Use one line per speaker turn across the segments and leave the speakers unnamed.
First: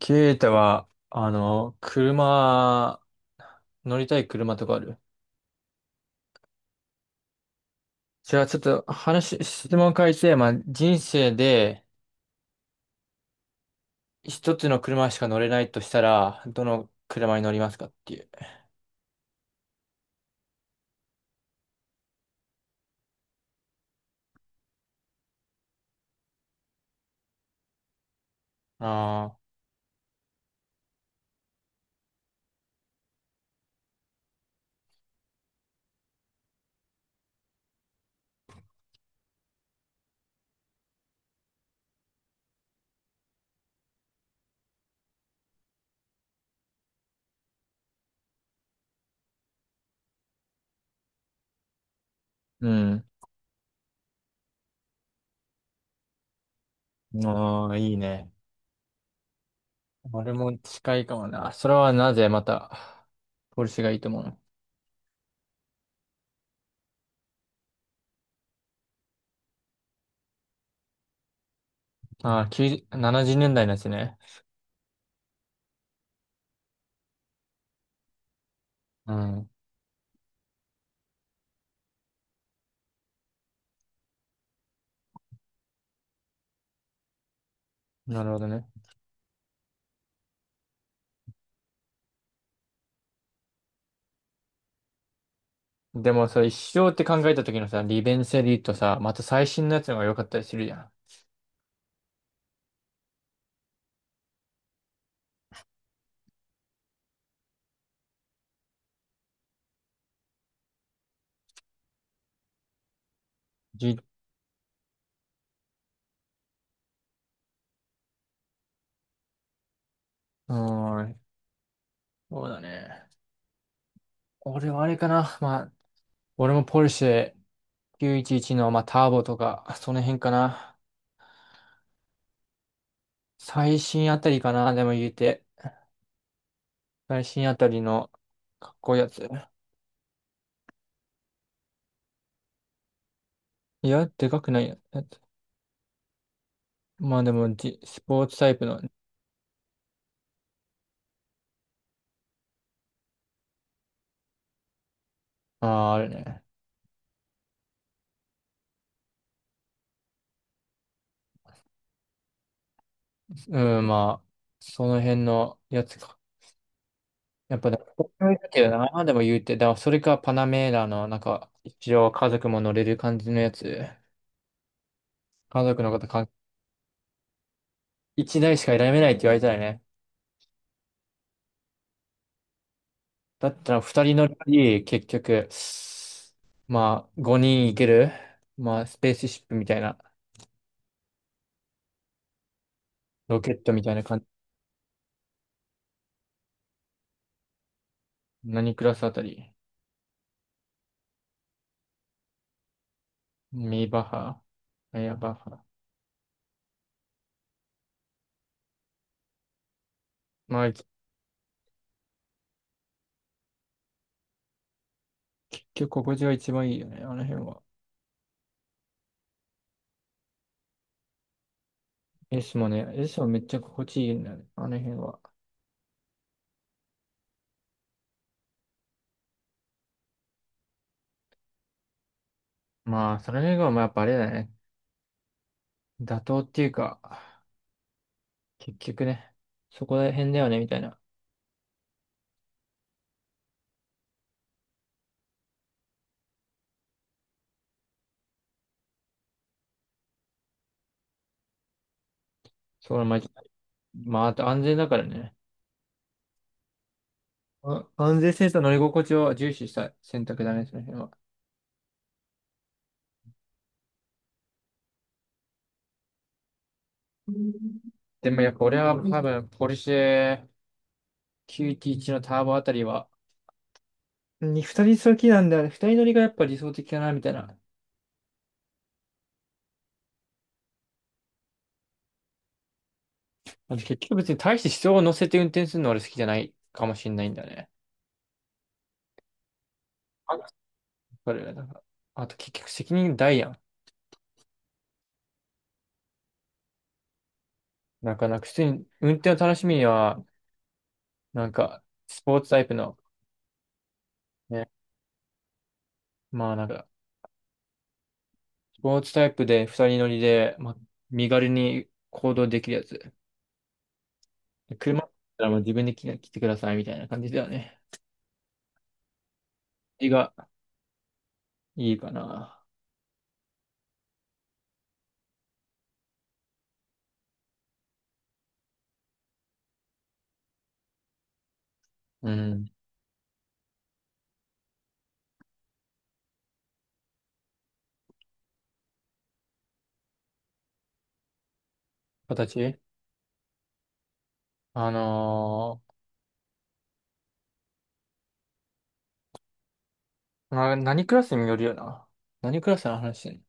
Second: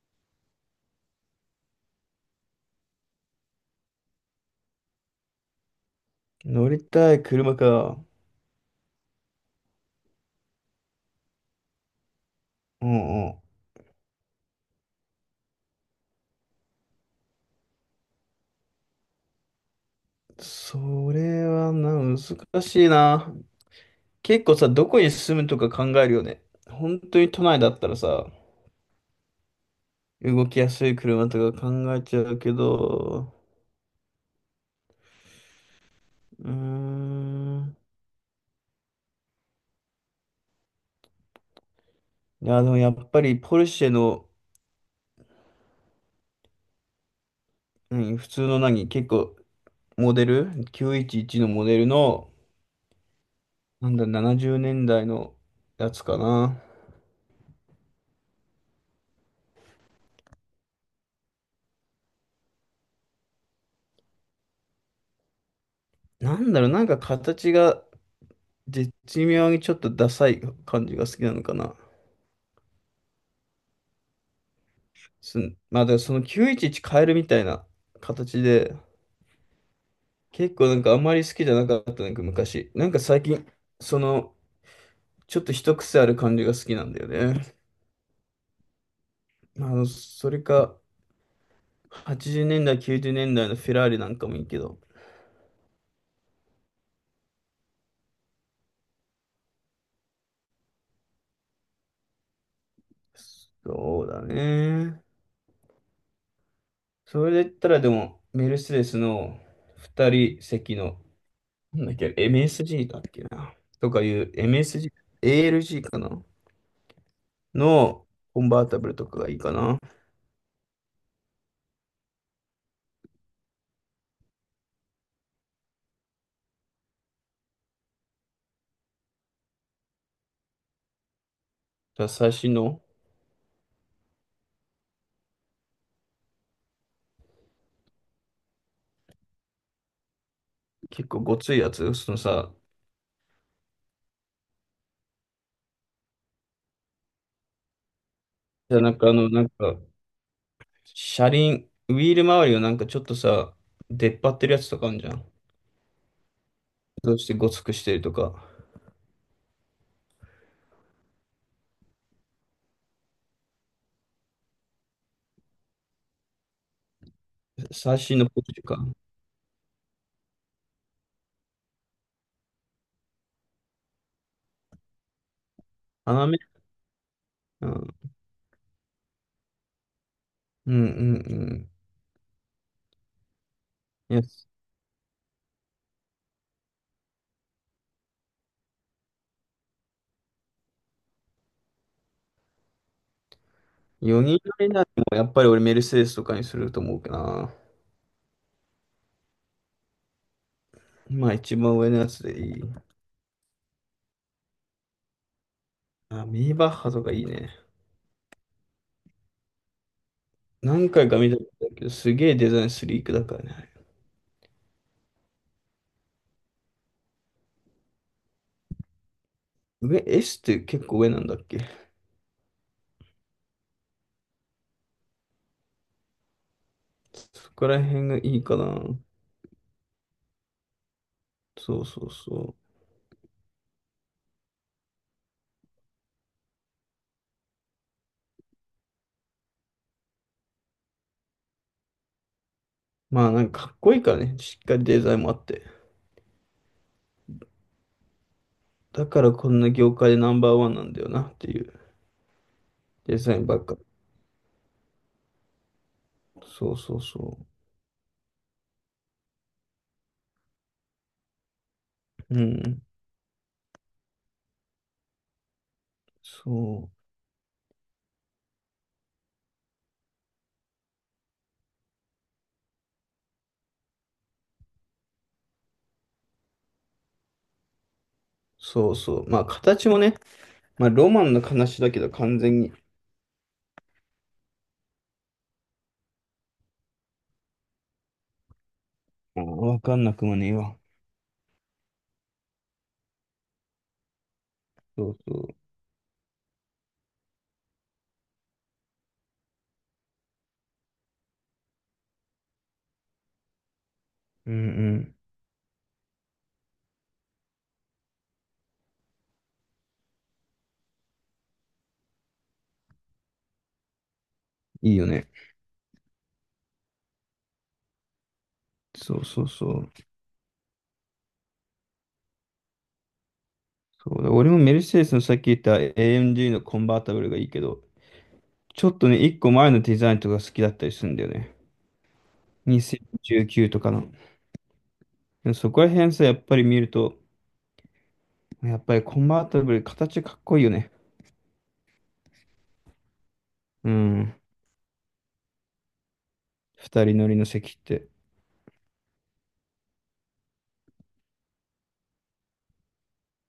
ケイタは、乗りたい車とかある？
乗りたい車か。
じゃあちょっと質問変えて、まあ、人生で
うんうん。
一つの車しか乗れないとしたら、どの車に乗りますかっていう。
それはな、難しいな。結構さ、どこに住むとか考えるよね。本当に都内だったらさ、
ああ、
動きやすい車とか考えちゃうけど、うーん。いや、でもやっぱりポルシェの、何普通の何、結構モデル、911のモデルの、
うん。
なんだ、70年代のやつかな。
ああ、いいね。俺も近いかもな。それはなぜまた、ポルシェがいいと思うの？
なんだろう、なんか形が、絶妙にちょっとダサい感じが好きなのかな。
ああ、90、70年代のやつね。
す、まあ、でもその911変えるみたいな形で、
うん。
結構なんかあんまり好きじゃなかった、なんか昔。なんか最近、その、ちょっと一癖ある感じが好きなんだよね。
なるほどね。
それか、80年代、90年代のフェラーリなんかもいいけど。
でもさ、一生って考えた時のさ、利便性で言うとさ、また最新のやつの方が良かったりするじゃん。
そうだね。それで言ったらでも、メルセデスの2人席の、なんだっけ、MSG だっけな。と
う
かいう MSG、ALG かな。のコンバータブルとかがいいかな。
ーん、そうだね。俺はあれかな。まあ、俺もポルシェ911の、まあ、ターボとか、その辺かな。
じゃあ最新の
最新あたりかな、でも言うて。最新あたりのかっこいいやつ。
結構ごついやつ、そのさ、
いや、でかくないやつ。まあでも、スポーツタイプ
じゃあ
の、
車輪、ウィール周りをなんかちょっとさ、出っ張ってるやつとかあるじゃん。
ああ、あるね。
どうしてごつくしてるとか、
うん、まあ、その辺のやつか。やっぱでも、
最
こっ
新の
ち
ポ
だ
ジ
けど
か。
な、でも言うて。だからそれかパナメーラの、なんか、一応家族も乗れる感じのやつ。家族の
斜
方、
め、うん、
一台しか選べないって言われたらね。
うんうん
だったら二
う
人
ん。いや、
乗りより、結局、まあ、五人行ける、まあ、スペースシップみたいな、ロケットみたいな感じ。
4人乗りならもやっぱり俺メルセデスとかにすると思うかな。
何クラスあたり？
まあ一番上のやつでいい。
ミーバッハ、エアバッハ。
あ、ミニバッハとかいいね。
まあ、
何回か見たことあるけど、すげえデザインスリークだからね。
結局、心地が一番いいよね、あの辺は。
上、S って結構上なんだっけ。
S もね、S もめっちゃ心地いいんだよね、あの辺は。
そこら辺がいいかな。そうそうそ
まあ、その辺が、まあ、やっぱあれだね。妥当っていうか、結局ね、そこら辺だよね、みたいな。
う。まあなんかかっこいいからね。しっかりデザインもあって。だからこんな業界でナンバーワンなんだよなっていう
そう、ま
デ
あ、
ザインばっか。
まあ、あと安全だからね。
そうそうそ
安全性と乗り心地を重視した選択だね、その辺は。
う。うん。そう。
でもやっぱ俺は多分、ポルシェ911のターボあたりは、に二人好きなんだよね。二人乗りがやっぱ理想的かな、みたいな。
そうそう。まあ形もね、まあロマンの話だけど完全に、
あと結局別に大して人を乗せて運転するの俺好きじゃないかもしれないんだよね。
まあーわかんなくも
あ
ねえわ。
それなんかあと結局責任大やん。
そうそう。
なんか普通に運転を楽しみには、なんか、スポーツタイプの、
うん
ね、
うん。
まあなんか、スポーツタイプで二人乗りで、まあ、身軽に行動できるやつ。
いい
車だ
よ
っ
ね。
たらもう自分で来てくださいみたいな感じだよね。
そうそうそう。
絵がいいかな。
そうだ、俺もメルセデスのさっき言った AMG のコンバータブルがいいけど、ちょっとね、一個前のデザインとか好きだったりするんだよね。
うん。
2019とかの。でもそこら辺さ、やっぱり見ると、やっぱりコンバータブル、形かっこいいよね。
形
うん。
あの
二人乗りの席って。
何クラスによるよな。何クラスの話して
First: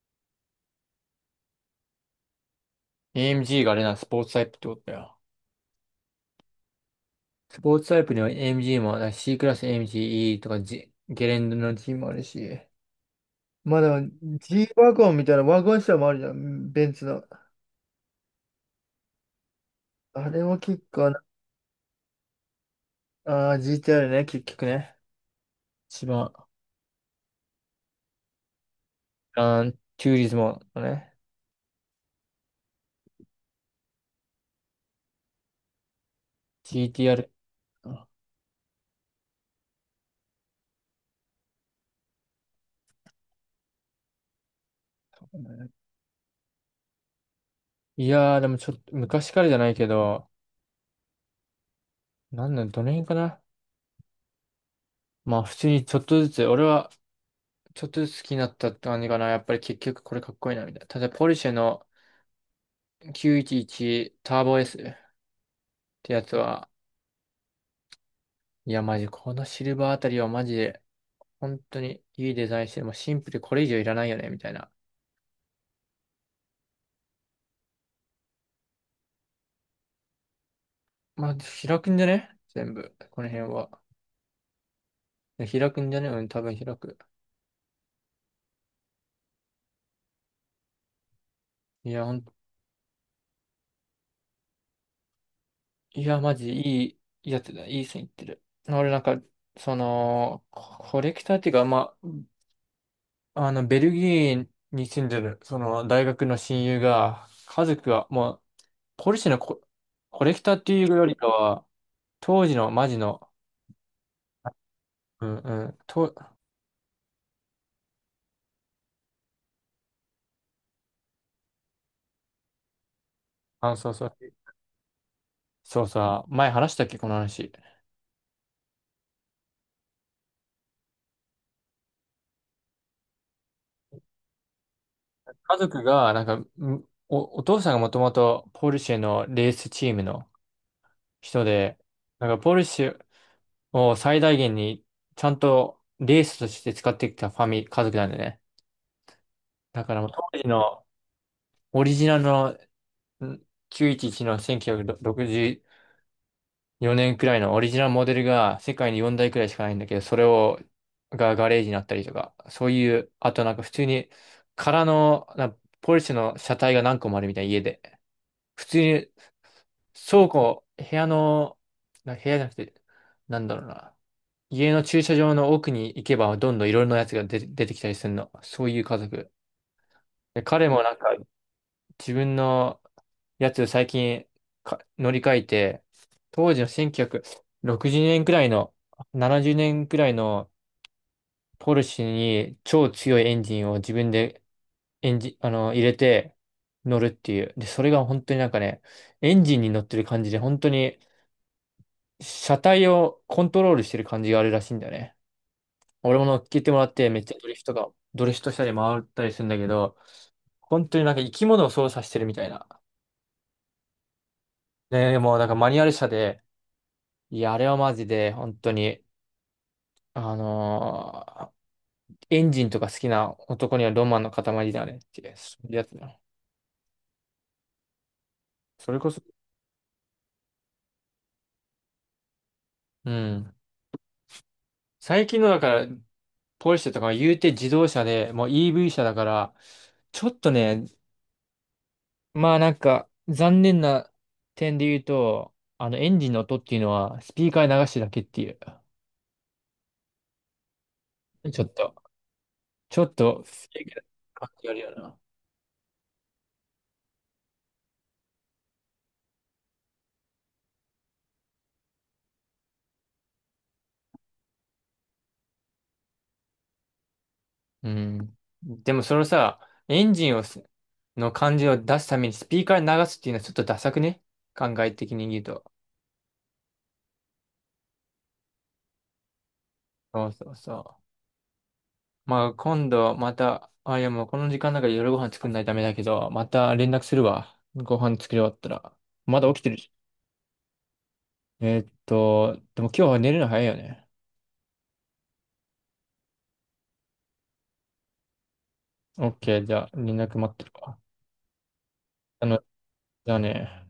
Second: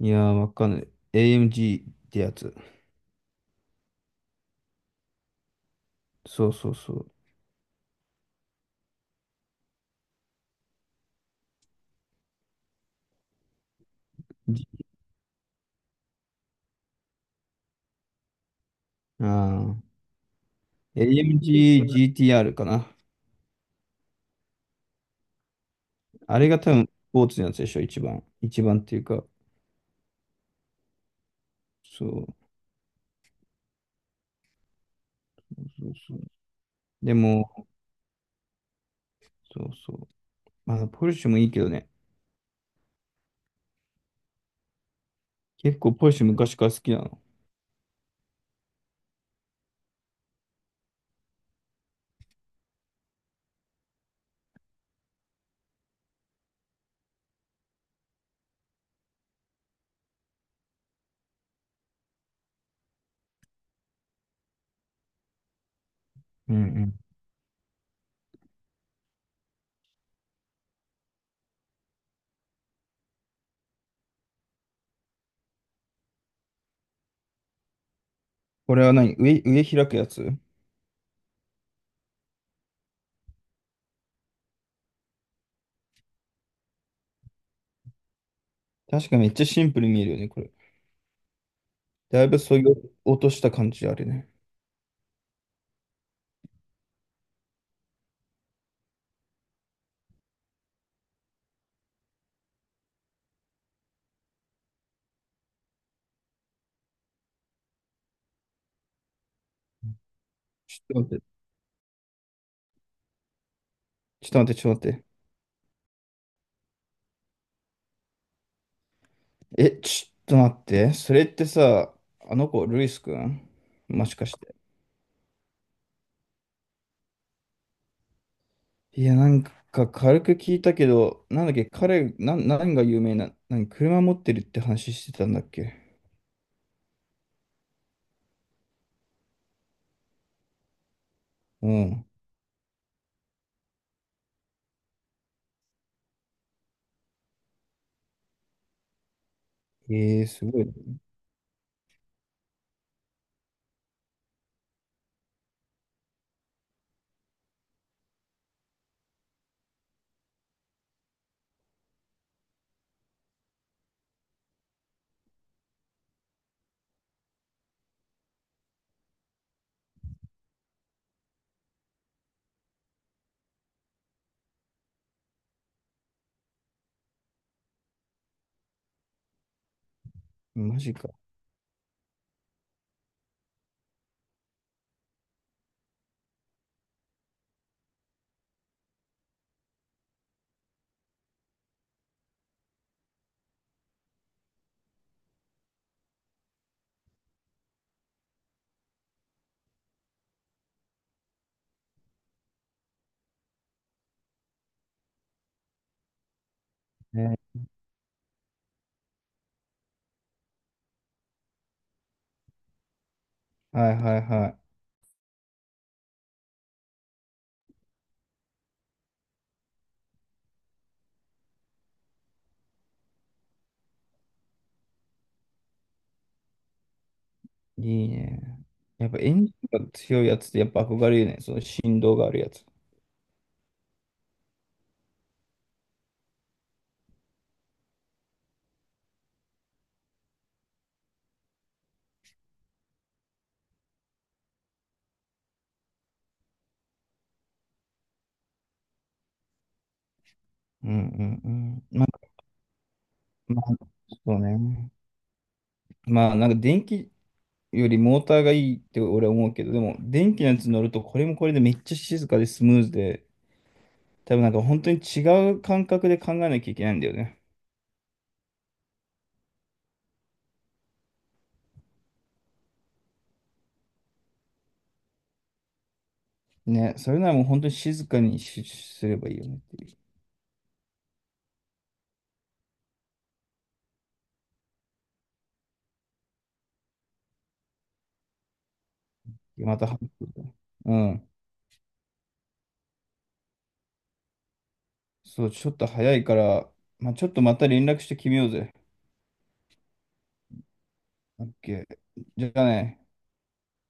いやー、わかんない。AMG ってやつ。
んの？ AMG があれな、スポーツタイプってことだよ。
そうそうそう。
スポーツタイプには AMG もあるし、C クラス AMGE とか、G、ゲレンデの G もあるし。まだ
じ
G ワゴンみたいなワゴン車もあるじゃん、ベンツの。
あ
あれも結
ー、
構な、
AMG GTR かな。
GTR ね、結局ね。一番、
あれが多分、スポーツのやつでしょ、一番。一番っていうか。
チューリズムのね、
そう。そうそう。で
GTR。
も、そうそう。まあ、ポルシェもいいけどね。結構ポルシェ昔から好きなの。
いやー、でもちょっと、昔からじゃないけど、なんだ、どの辺かな。まあ、普通にちょっとずつ、俺はちょっとずつ好きになったって感じかな。やっぱり結局これかっこいいな、みたいな。例えば、ポルシェの911ターボ S ってやつ
う
は、
ん。
いや、マジ、このシルバーあたりはマジで、本当にいいデザインして、もうシンプルでこれ以上いらないよね、みたいな。
これは何上、上開くやつ。
まあ、開くんじゃね全部、この辺は。開くんじゃね、うん、多分開く。
確かめっちゃシンプルに見えるよね、これ。
いや、
だ
本
いぶ削ぎ落とした感じあるね。
いや、マジいいやつだ。いい線いってる。俺なんか、その、レクターっていうか、まあ、あの、ベルギーに住んでる、その、大学の親友が、家族が、もう、ポルシェのコレクターって
ちょ
い
っ
う
と
よ
待
り
っ
か
て、
は、当時のマジの、
ちょっと待って。
うんうん、
え、ちょっと待って。それってさ、あの子、ルイスくん
そう
も
そ
し
う、
かして。
そうさ、前話したっけ、この話。
いや、なんか軽く聞いたけど、なんだっけ、彼、何が有名な、何、車持ってるって話してたんだっ
家族
け。
が、なんか、んお父さんがもともとポルシェのレースチームの人
う
で、
ん。
なんかポルシェ、を最大限にちゃんとレースとして使ってきたファミ、家族なんでね。だからもう
えー、
当
す
時
ごい。
のオリジナルのん911の1964年くろくじゅうよねんくらいのオリジナルモデルが世界に4台くらいしかないんだけど、それがガレージになったりとか、そういう、あとなんか普通に空のポルシェの車体が何個もあるみたいな家で、普通に倉庫、部屋の、部屋じゃなくて、なんだろうな。家の駐車場の奥に行けばどんどんいろいろなやつが出てきたりするの。そういう家族。で彼
マ
も
ジ
なんか
か。
自分のやつ最近乗り換えて、当時の1960年くろくじゅうねんくらいの、70年くらいのポルシェに超強いエンジンを自分でエンジン、あの、入れて乗るっていう。で、それが本当になんかね、エンジンに乗ってる感じで、本当に車体をコントロールしてる感じがあるらしいんだよね。俺も乗っけてもらって、めっちゃ
ね。
ドリフトしたり回ったりするんだけど、本当になんか生き物を操作してるみたいな。
はいはいは
ね、もうなんかマニュアル車で、いや、あれはマジで、本当に、あのーエンジンとか好きな男にはロマンの塊だよねっていう、そういうやつだ。
い。いいね。
それ
や
こ
っぱ
そ、
エンジンが強いやつってやっぱ憧れるね。その振動があるやつ。
うん。最近のだから、ポルシェとかは言うて自動車で、もう EV 車だから、ちょっとね、まあなんか、残念な点で言うと、あの、エンジンの音っていうのは、スピーカーに流してるだけっていう。
うんう
ちょっ
んう
と、
ん。
ちょっと、不
ま
正
あ、
解な
そう
感じある
ね。
よな。
まあ、なんか電気よりモーターがいいって俺は思うけど、でも電気のやつ乗るとこれもこれでめっちゃ静かでスムーズで、多分なんか本当に違う感覚で考えなきゃいけないんだよね。
うん。でもそのさ、エンジンの感じを出すためにスピーカーに流すっていうのはちょっとダサくね考え的に言うと。
ね、それならもう本当に静かにしすればいいよねってい
そうそうそう。まあ今度また、いやもうこの時間だから夜ご飯作んないとダメだけど、また連絡するわ。ご飯作り終わったら。まだ起き
う。
て
ま
る
た
し。
話するね、うん。
でも今日は寝るの早いよね。
そう、ちょっと早いから、まあ、ちょっとまた連絡して決めようぜ。
OK、じゃあ、連絡待ってるわ。
オッケー。
あ
じゃ
の、
あね。
じゃあね。